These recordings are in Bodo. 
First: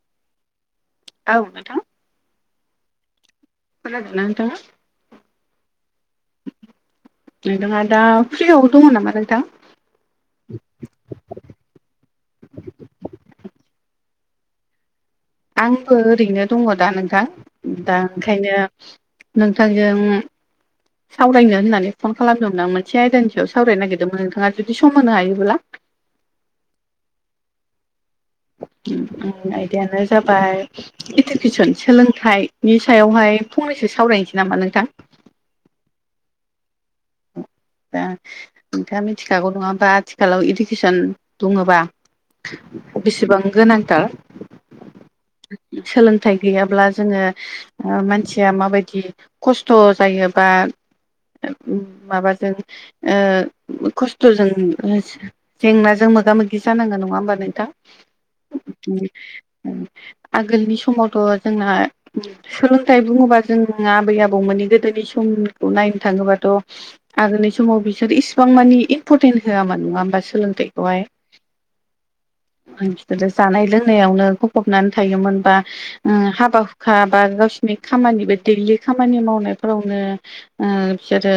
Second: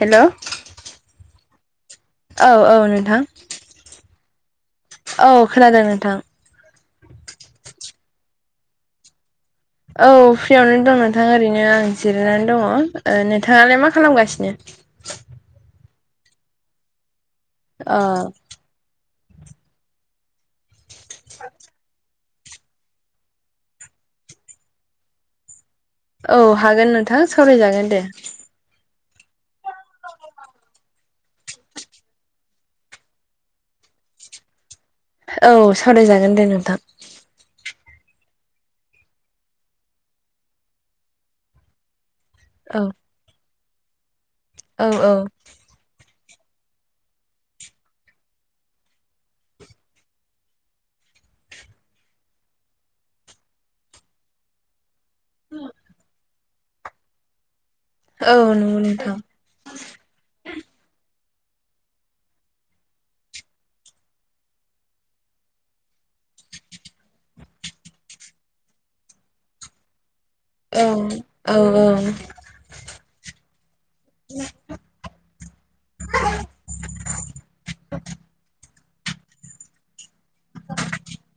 हेलौ औ नोंथां औ औ नोंथां खोनादोना नोंथांङा औ खोनादों नोंथां नोंथांङा दा फ्रियाव दङ नामा नोथां औ फ्रियावनो दं नोंथां ओरैनो आं जिरायनानै दंङो ओ नोंथांङालाय मा खालामगासिनो आंबो ओरैनो दंङो दा नोंथां अ दा ओंखायनो नोंथांजों सावरायनो होननानै फन खालामदोंमोन आं मोनसे आयदानि सायाव सावरायनो नागिरदोंमोन नोंथांङा जुदि सम होनो हायोब्ला औ हागोन नोंथां सावरायजागोन दे उम आयदायानो जाबाय इडुकेसन सोलोंथाइनि सायावहाय फंनैसो सावरायनोसै नामा नोंथां औ सावरायजागोन दे नोंथां दा नोंथांङा मिथिखागौ नंङा ओमबा आथिखालाव इडुकेसन बुंङोबा औ बेसेबां गोनांथार औ औ सोलोंथाइ गैयाब्ला जोंङो मानसिया माबायदि खस्थ' जायो बा माबा ओ खस्थ'जों जेंनाजों मोगा मोगि जानांगौ नंङा होमबा नोंथां औ नंगौ नोंथां आगोलनि समावथ' जोंना सोलोंथाइ बुंङोबा जों आबै आबौमोननि गोदोनि समखौ नायनो थांङोबाथ' आरो नै समाव बिसोर इसिबां मानि इम्पर्टेन्ट होआमोन नंङा होमबा सोलों- औ औ औ मानसिफोरजों जानाय लोंनाय नो गफबनानै थायोमोन बा हाबा हुखा बा गावसोरनि खामानिबो दैलि खामानि मावनायफोरावनो बिसोरो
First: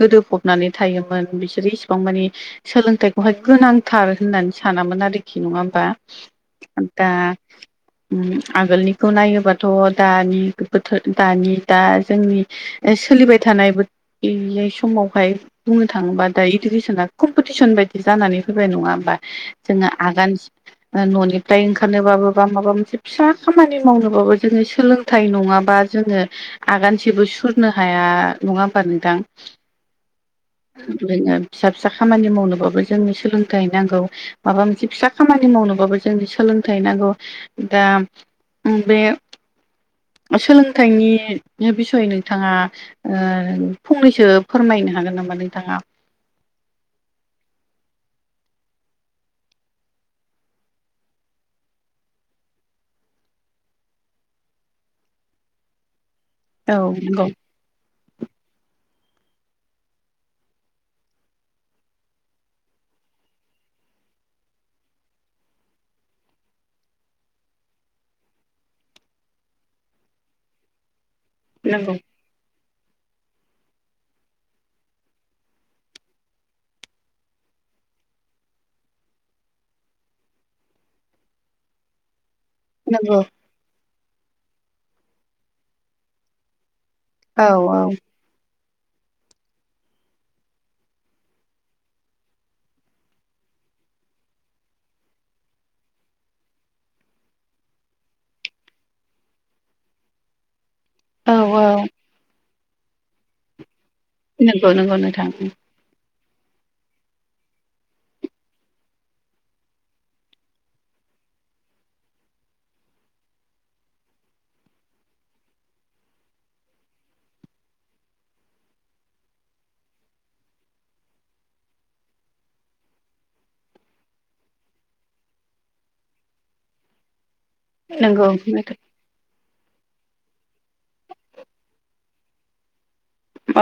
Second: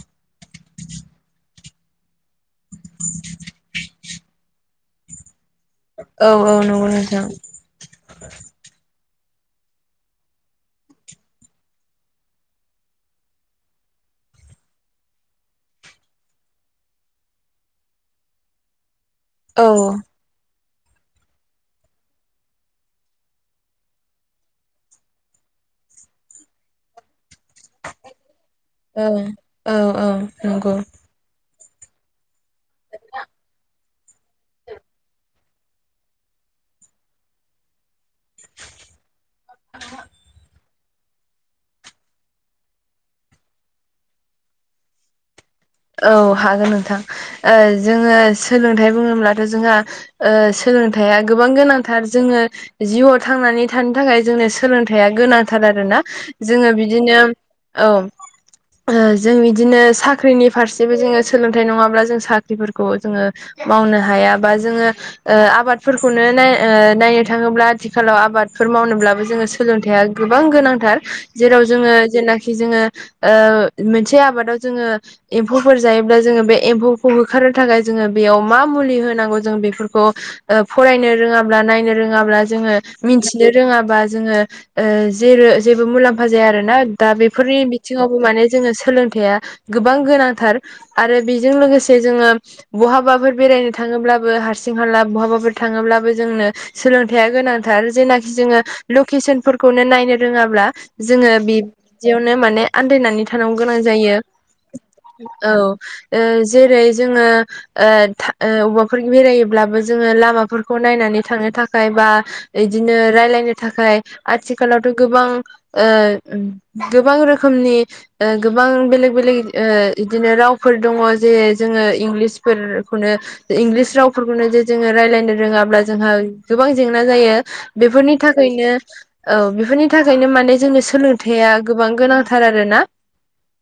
गोदोफबनानै थायोमोन बिसोरो इसिबां मानि सोलोंथाइखौहाय गोनांथार होननानै सानामोन आरोखि नंङा बा औ औ आ नंगौ दा नोंथां उम आगोलनिखौ नायोबाथ' दानि बोथोर दानि दा जोंनि सोलिबाय थानायबो बे समावहाय बुंनो थाङोबा दा इडुकेसना कम्पिटिसन बायदि जानानै फैबाय नंङा होनबा औ जोंङो आगान न'निफ्राय ओंखारनोबाबो बा माबा मोनसे फिसा खामानि मावनोबाबो जोंङो सोलों- थाय नंङाबा जोंङो आगानसेबो सुरनो हाया नङा होमबा नों औ औ औ नंगौ बिनो फिसा फिसा खामानि मावनोबाबो जोंनो सोलोंथाइ नांगौ माबा मोनसे फिसा खामानि मावनोबाबो जों सोलोंथाइ नांगौ दा ओ बे सोलोंथाइनि बिसय नोंथांङा ओ फंनैसो फोरमायनो हागोन नामा नोंथांङा औ हागोन नोंथां जोंङो सोलोंथाइ बुङोब्लाथ' जोंहा सोलोंथाइया गोबां गोनांथार जोंङो जिउआव थांनानै थानो थाखाय जोंनो सोलोंथाइया गोनांथार आरोना जोङो औ बिदिनो नंगौ औ जों बिदिनो साख्रिनि फारसेबो जोङो सोलोंथाइ नङाब्ला जों साख्रिफोरखौ जोङो मावनो हाया बा जोङो ओ आबादफोरखौनो नाय ओ नायनो थाङोब्ला आथिखालाव आबादफोर मावनोब्लाबो जोङो सोलोंथाया गोबां गोनांथार। जेराव जोङो नंगौ जेनाखि जोङो ओ मोनसे आबादाव जोङो एम्फौफोर जायोब्ला जोङो बे एम्फौखौ होखारनो थाखाय जोङो बेयाव मा मुलि होनांगौ जों बेफोरखौ फरायनो रोङाब्ला नायनो रोङाब्ला जोङो नंगौ मिथिनो रोङाबा जोङो ओ जे जेबो मुलाम्फा जाया आरोना। दा औ बेफोरनि बिथिङावबो माने जोङो सोलोंथाइया गोबां गोनांथार आरो बेजों लोगोसे जोङो बहाबाफोर बेरायनो थाङोब्लाबो हारसिं हाला बहाबाफोर थाङोब्लाबो जोंनो सोलोंथाय्या गोनांथार जेनाखि जोङो लकेसनफोरखौनो नायनो रोङाब्ला जोङो औ औ बिदियावनो माने आन्दायनानै थानांगौ गोनां जायो। नंगौ नंगौ नों औ ओ जेरै जोङो ओ दा अबावबाफोर बेरायोब्लाबो जोङो लामाफोरखौ नायनानै थांनो थाखाय बा बिदिनो रायलायनो थाखाय आथिखालावथ' गोबां ओ गोबां रोखोमनि ओ गोबां बेलेग बेलेग ओ ओ इदिनो रावफोर दङ' जेरै जोङो इंलिसफोरखौनो इंलिस रावफोरखौनो जे जोङो राय्लायनो रोङाब्ला जोंहा गोबां जेंना जायो। बेफोरनि नंगौ थाखायनो औ बेफोरनि थाखायनो माने जोंनि सोलोंथाइया गोबां गोनांथार आरो ना?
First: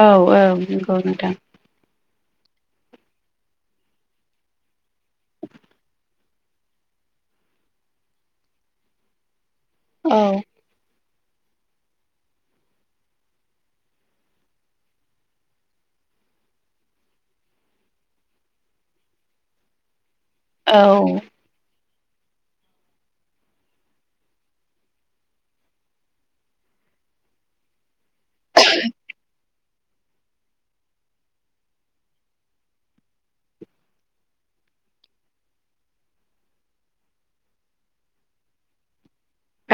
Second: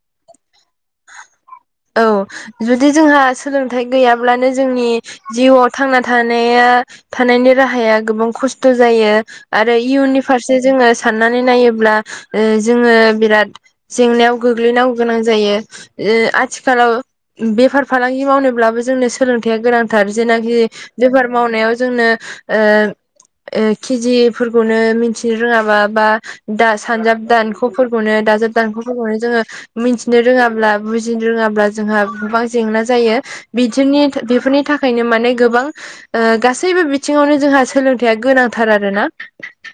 औ औ नंगौ नोंथां औ जुदि जोंहा सोलोंथाइ गैयाब्लानो जोंनि जिउआव थांना थानाया थानायनि राहाया गोबां खस्थ' जायो। आरो औ इयुननि फारसे जोङो साननानै नायोब्ला जोङो बिराद जेंनायाव गोग्लैनांगौ गोनां जायो। आथिखालाव बेफार फालांगि मावनोब्लाबो जोंनो सोलोंथाइया गोनां थार जेनाखि औ बेफार मावनायाव जोंनो ओ केजिफोरखौनो मिथिनो रोङाबा बा दा सानजाब दानख'फोरखौनो दाजाब दानख'फोरखौनो जोङो मिथिनो रोङाब्ला बुजिनो रोङाब्ला जोंहा गोबां जेंना जायो। बिदिनि बेफोरनि थाखायनो माने गोबां गासैबो बिथिङावनो जोंहा सोलोंथाया गोनांथार आरोना?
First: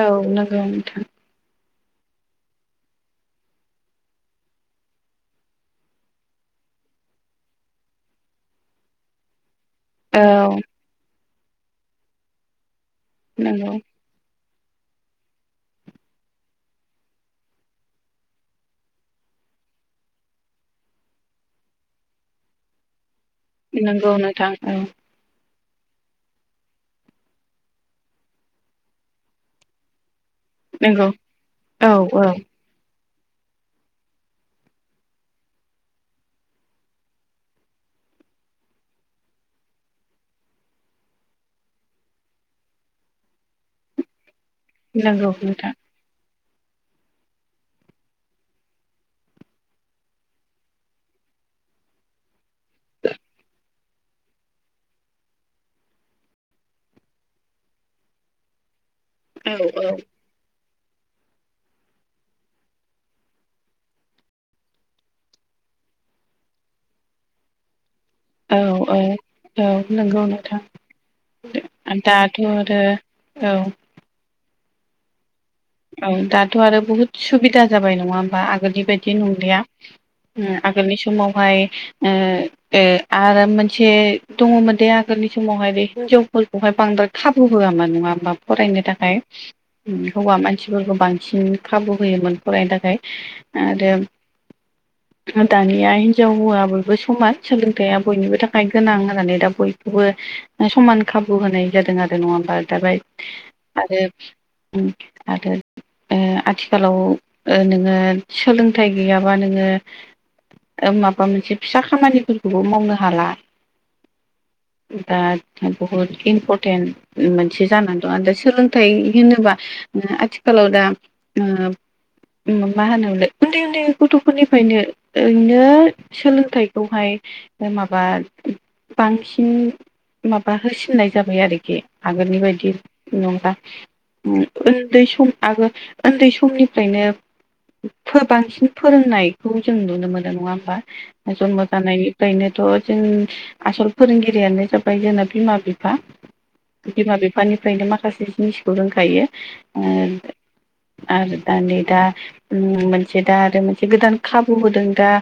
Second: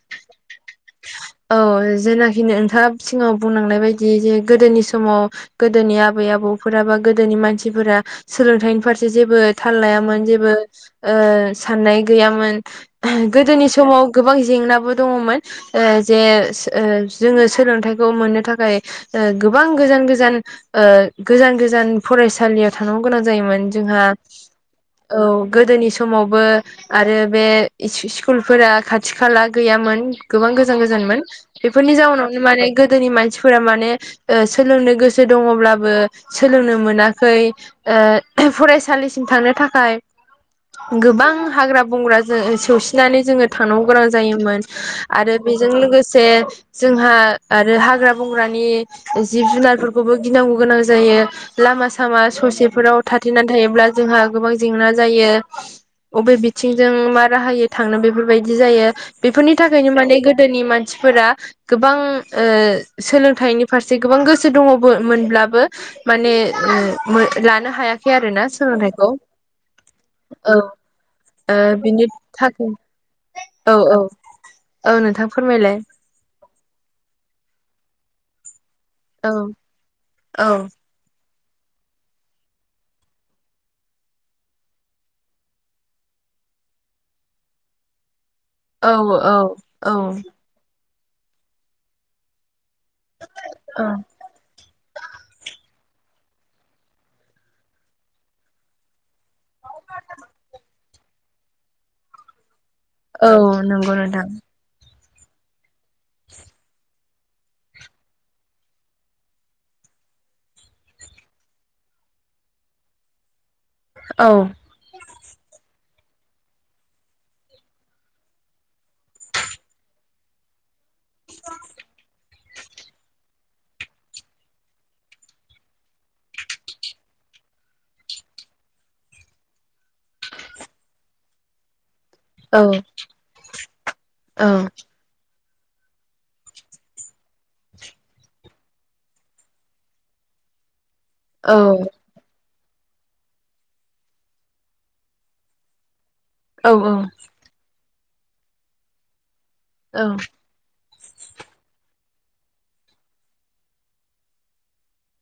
औ नंगौ नोंथां औ जेनाखि नोंथाङा सिगाङाव बुंनांनाय बायदि जे गोदोनि समाव गोदोनि आबै आबौफोरा बा गोदोनि मानसिफोरा सोलोंथाइनि फारसे जेबो थाल लायामोन औ जेबो ओ साननाय गैयामोन गोदोनि नंगौ समाव गोबां जेंनाबो दङमोन ओ जे जोङो सोलोंथाइखौ मोननो थाखाय गोबां गोजान गोजान गोजान गोजान फरायसालियाव थांनांगौ गोनां जायोमोन जोंहा नंगौ नोंथां औ गोदोनि समावबो आरो बे स्कुलफोरा खाथि खाला गैयामोन गोबां गोजान नंगौ गोजानमोन औ बेफोरनि औ जाउनावनो माने गोदोनि मानसिफोरा माने सोलोंनो गोसो गोसो दङब्लाबो सोलोंनो मोनाखै फरायसालिसिम थांनो थाखाय गोबां हाग्रा बंग्रा जों सौसिनानै जोङो थांनांगौ गोनां जायोमोन। नंगौ आरो बेजों नोंथां लोगोसे जोंहा आरो हाग्रा बंग्रानि जिब जुनारफोरखौबो गिनांगौ गोनां जायो। लामा सामा ससेफोराव थाथेनानै थायोब्ला जोंहा गोबां जेंना जायो। बबे बिथिंजों मा राहायो थांनो बेफोरबायदि जायो। औ बेफोरनि औ थाखायनो माने गोदोनि मानसिफोरा गोबां ओ सोलोंथाइनि फारसे गोबां गोसो दङ बो मोनब्लाबो माने ओ लानो हाया खै आरोना औ औ सोलोंथाइखौ औ नंगौ औ नोंथां ओ बिनि दाथ' थाखाय आरो औ औ औ नोंथां फोरमायलाय? औ दाथ' आरो बुहुद सुबिदा जाबाय नङा ओमबा आगोलनि बायदि औ नंलिया। उम औ आगोलनि समावहाय ओ ओ आरो मोनसे दङमोन दे आगोलनि समावहाय बे हिनजावफोरखौहाय बांद्राय खाबु होआमोन नङा ओमबा फरायनो औ थाखाय औ हौवा मान सिफोरखौ बांसिन खाबु होयोमोन फरायनो थाखाय औ आरो दानिया हिनजाव हौवा बयबो समान सोलोंथाइया बयनिबो थाखाय गोनां होननानै दा बयखौबो समान खाबु होनाय जादों आरो नङा ओनबा दालाय औ नंगौ नोंथां। उम आरो ओ आथिखालाव ओ नोङो सोलोंथाइ गैयाबा नोङो ओ माबा मोनसे फिसा खामानिफोरखौबो मावनो हाला। औ दा बहुत इम्पर्टेन्ट। मोनसे जानानै दं आरो दा सोलोंथाइ होनोबा उम आथिखालाव दा उम मा होनोमोनलाय उन्दै उन्दै गथ'फोरनिफ्रायनो ओरैनो सोलोंथाइखौहाय माबा बांसिन माबा होसिननाय जाबाय आरोखि आगोलनि औ बायदि नङा। औ उन्दै सम आगो उन्दै समनिफ्रायनो बांसिन फोरोंनायखौ जों नुनो मोनो नङा ओमबा जन्म जानायनि फ्रायनोथ' जों आसल फोरोंगिरियानो जाबाय जोंना बिमा बिफा। औ बिमा बिफानिफ्रायनो माखासे जिनिसखौ रोंखायो। ओ औ आरो दा नै दा उम मोनसे दा आरो मोनसे गोदान खाबु होदों दा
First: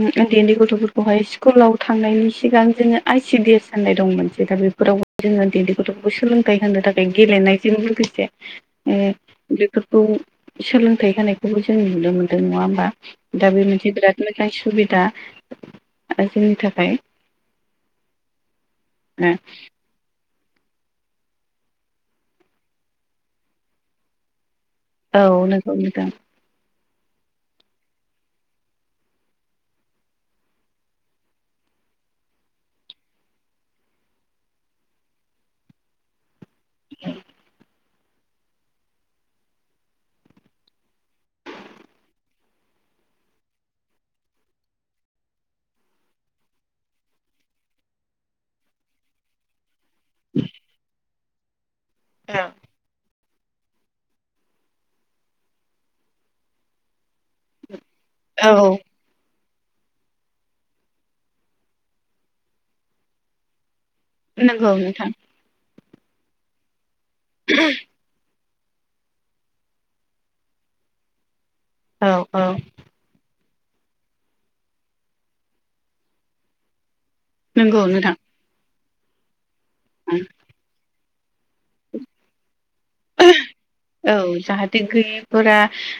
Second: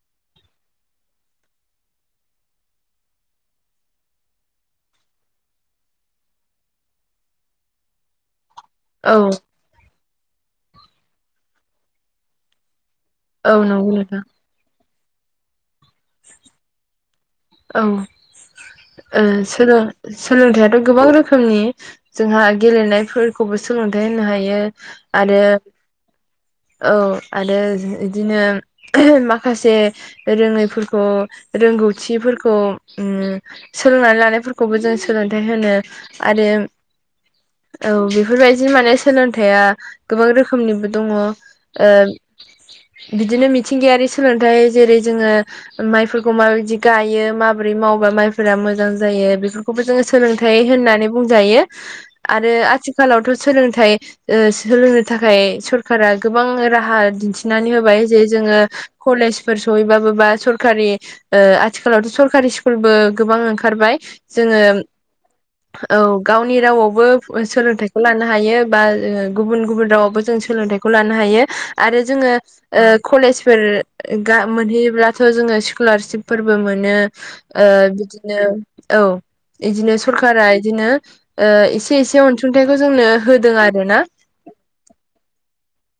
उम उन्दै उन्दै गथ'फोरखौहाय स्कुलाव थांनायनि सिगां जोङो आइ सिडि एस होननाय दं मोनसे दा बेफोरावबो जोंङो उन्दै उन्दै गथ'फोरखौ सोलोंथाइ होनो थाखाय गेलेनायजों लोगोसे औ फोरखौ सोलोंथाइ होनायखौबो जों नुनो मोन्दों नङा ओमबा? दा औ बे नंगौ मोनसे नोंथां बिराद मोजां सुबिदा आरो जोंनि थाखाय औ ओ सोलों सोलोंथाइयाथ' गोबां रोखोमनि। जोंहा गेलेनायफोरखौबो सोलोंथाइ होनो हायो। औ आरो नंगौ नोंथां। औ आरो इदिनो माखासे रोङैफोरखौ रोंगौथिफोरखौ उम सोलोंनानै लानायफोरखौबो जों सोलोंथाइ होनो आरो [inaudible] औ बेफोरबायदि माने सोलोंथाइया गोबां रोखोमनिबो दङ ओ बिदिनो मिथिंगायारि सोलोंथाइ जेरै जोङो माइफोरखौ माबायदि गायो माबोरै मावबा माइफोरा मोजां जायो बेफोर खौबो जोंङो सोलोंथाइ होननानै बुंजायो औ आरो आथिखालावथ' सोलोंथाइ ओ सोलोंनो थाखाय सरखारा गोबां राहा दिन्थि नानै होबाय जे औ जोंङो कलेजफोर सहैबाबो बा सरकारि ओ आथिखालावथ' सरकारि स्कुलबो गोबां ओंखारबाय। जोंङो नंगौ नोंथां औ गावनि रावावबो सोलोंथाइखौ लानो हायो। बा गुबुन गुबुन रावावबो जों सोलोंथाइखौ लानो हायो आरो औ जोंङो औ कलेजफोर मोनहैयोब्लाथ' जोंङो स्कलारशपफोरबो मोनो नंगौ नोंथां बिदिनो औ बिदिनो सरखारारा बिदिनो एसे एसे अन सुंथाइखौ जोंनो होदों आरो ना औ जाहाथे गैयिफोरा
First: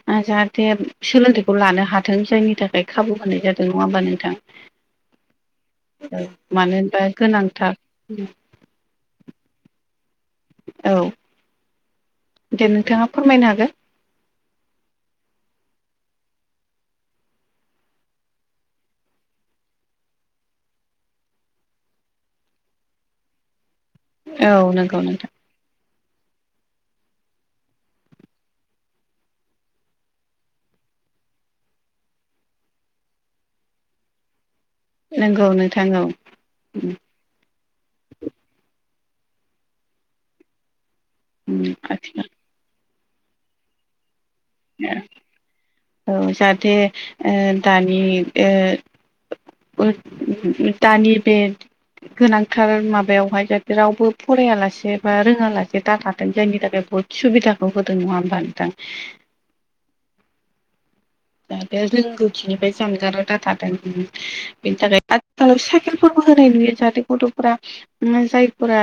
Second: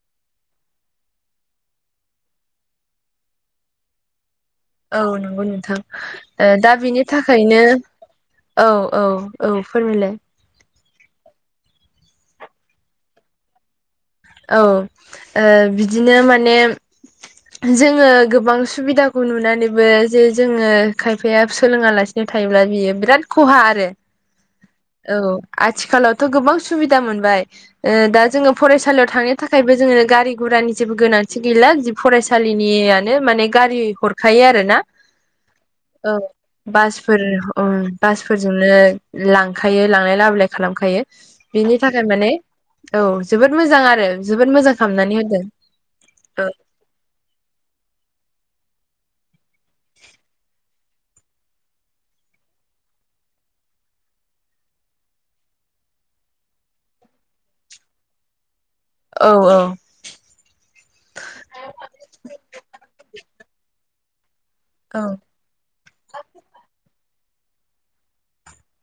जाहाथे सोलोंथाइखौ लानो हाथों जायनि थाखाय खाबु होनाय जादों नंङा होमबा नोंथां औ नंगौ औ नोंथां दा मानो होनबा बिनि थाखायनो गोनांथार औ औ औ फोरमायलाय औ दे नोंथांङा फोरमायनो हागोन औ बिदिनो माने जोंङो गोबां सुबिदाखौ नुनानैबो जे जोंङो खायफाया सोलोङालासिनो याव थायोब्ला बियो बिराद खहा आरो औ नंगौ औ नोंथां आथिखालावथ' गोबां सुबिदा मोनबाय दा जोंङो फराय फसालियाव थांनो थाखायबो जोंङो गारि गुरानि जेबो गोनांथि गैला जि फरायसालिनियानो माने गारि हर खायो आरो ना नंगौ नोंथां औ बास फोर बासफोरजोंनो लांखायो लांलाय लाबोलाय खालामखायो बिनि थाखाय आथिखाल माने औ जोबोद मोजां आरो जोबोद मोजां खालामनानै होदों बे दानि दानि बे गोनांथार माबायावहाय जाहाथे रावबो फरायालासे बा रोङांलासे दा थाथों जायनि थाखाय बहुद सुबिदाखौ होदों नंङा होमबा नोंथां औ औ बे रोंगौथिनिफ्राय जानगाराव दा थादों बेनि औ थाखाय साइकेलफोरबो होनाय नुयो जाहाथे गथ'फोरा जायफोरा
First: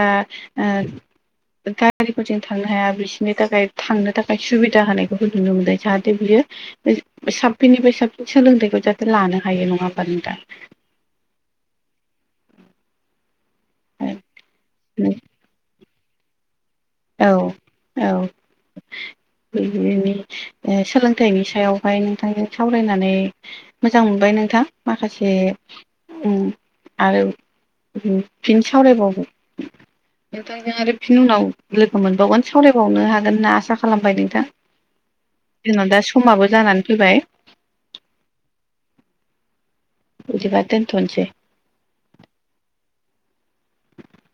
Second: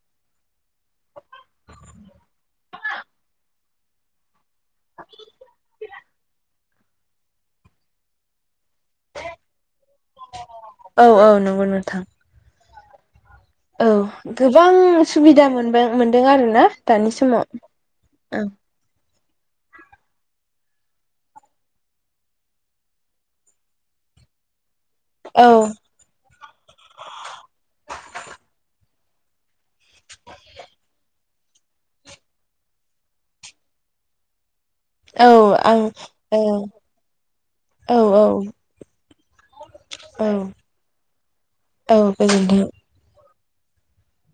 गारिफोरजों थांनो हाया बिसोरनि थाखाय थांनो थाखाय सुबिदा होनायखौबो नुनो मोनदों जाहाथे बियो साबसिननिफ्राय साबसिन सोलोंथाइखौ जाहाथे लानो हायो नंङा होनबा नोंथां औ औ नंगौ नोंथां औ गोबां सुबिदा मोनदों मोनदों आरोना औ औ [unintelligible] सोलोंथाइनि सायावहाय नोंथांजों सावरायनानै मोजां मोनबाय नोंथां माखासे आरो फिन सावरायबावगोन नोंथांजों आरो फिनि उनाव लोगो मोनबावगोन सावरायबावनो हागोन होनना आसा खालामबाय नोंथां औ आं जोंना दा औ समाबो जानानै फैबाय औ औ औ बिदिबा दोनथनोसै औ गोजोनथों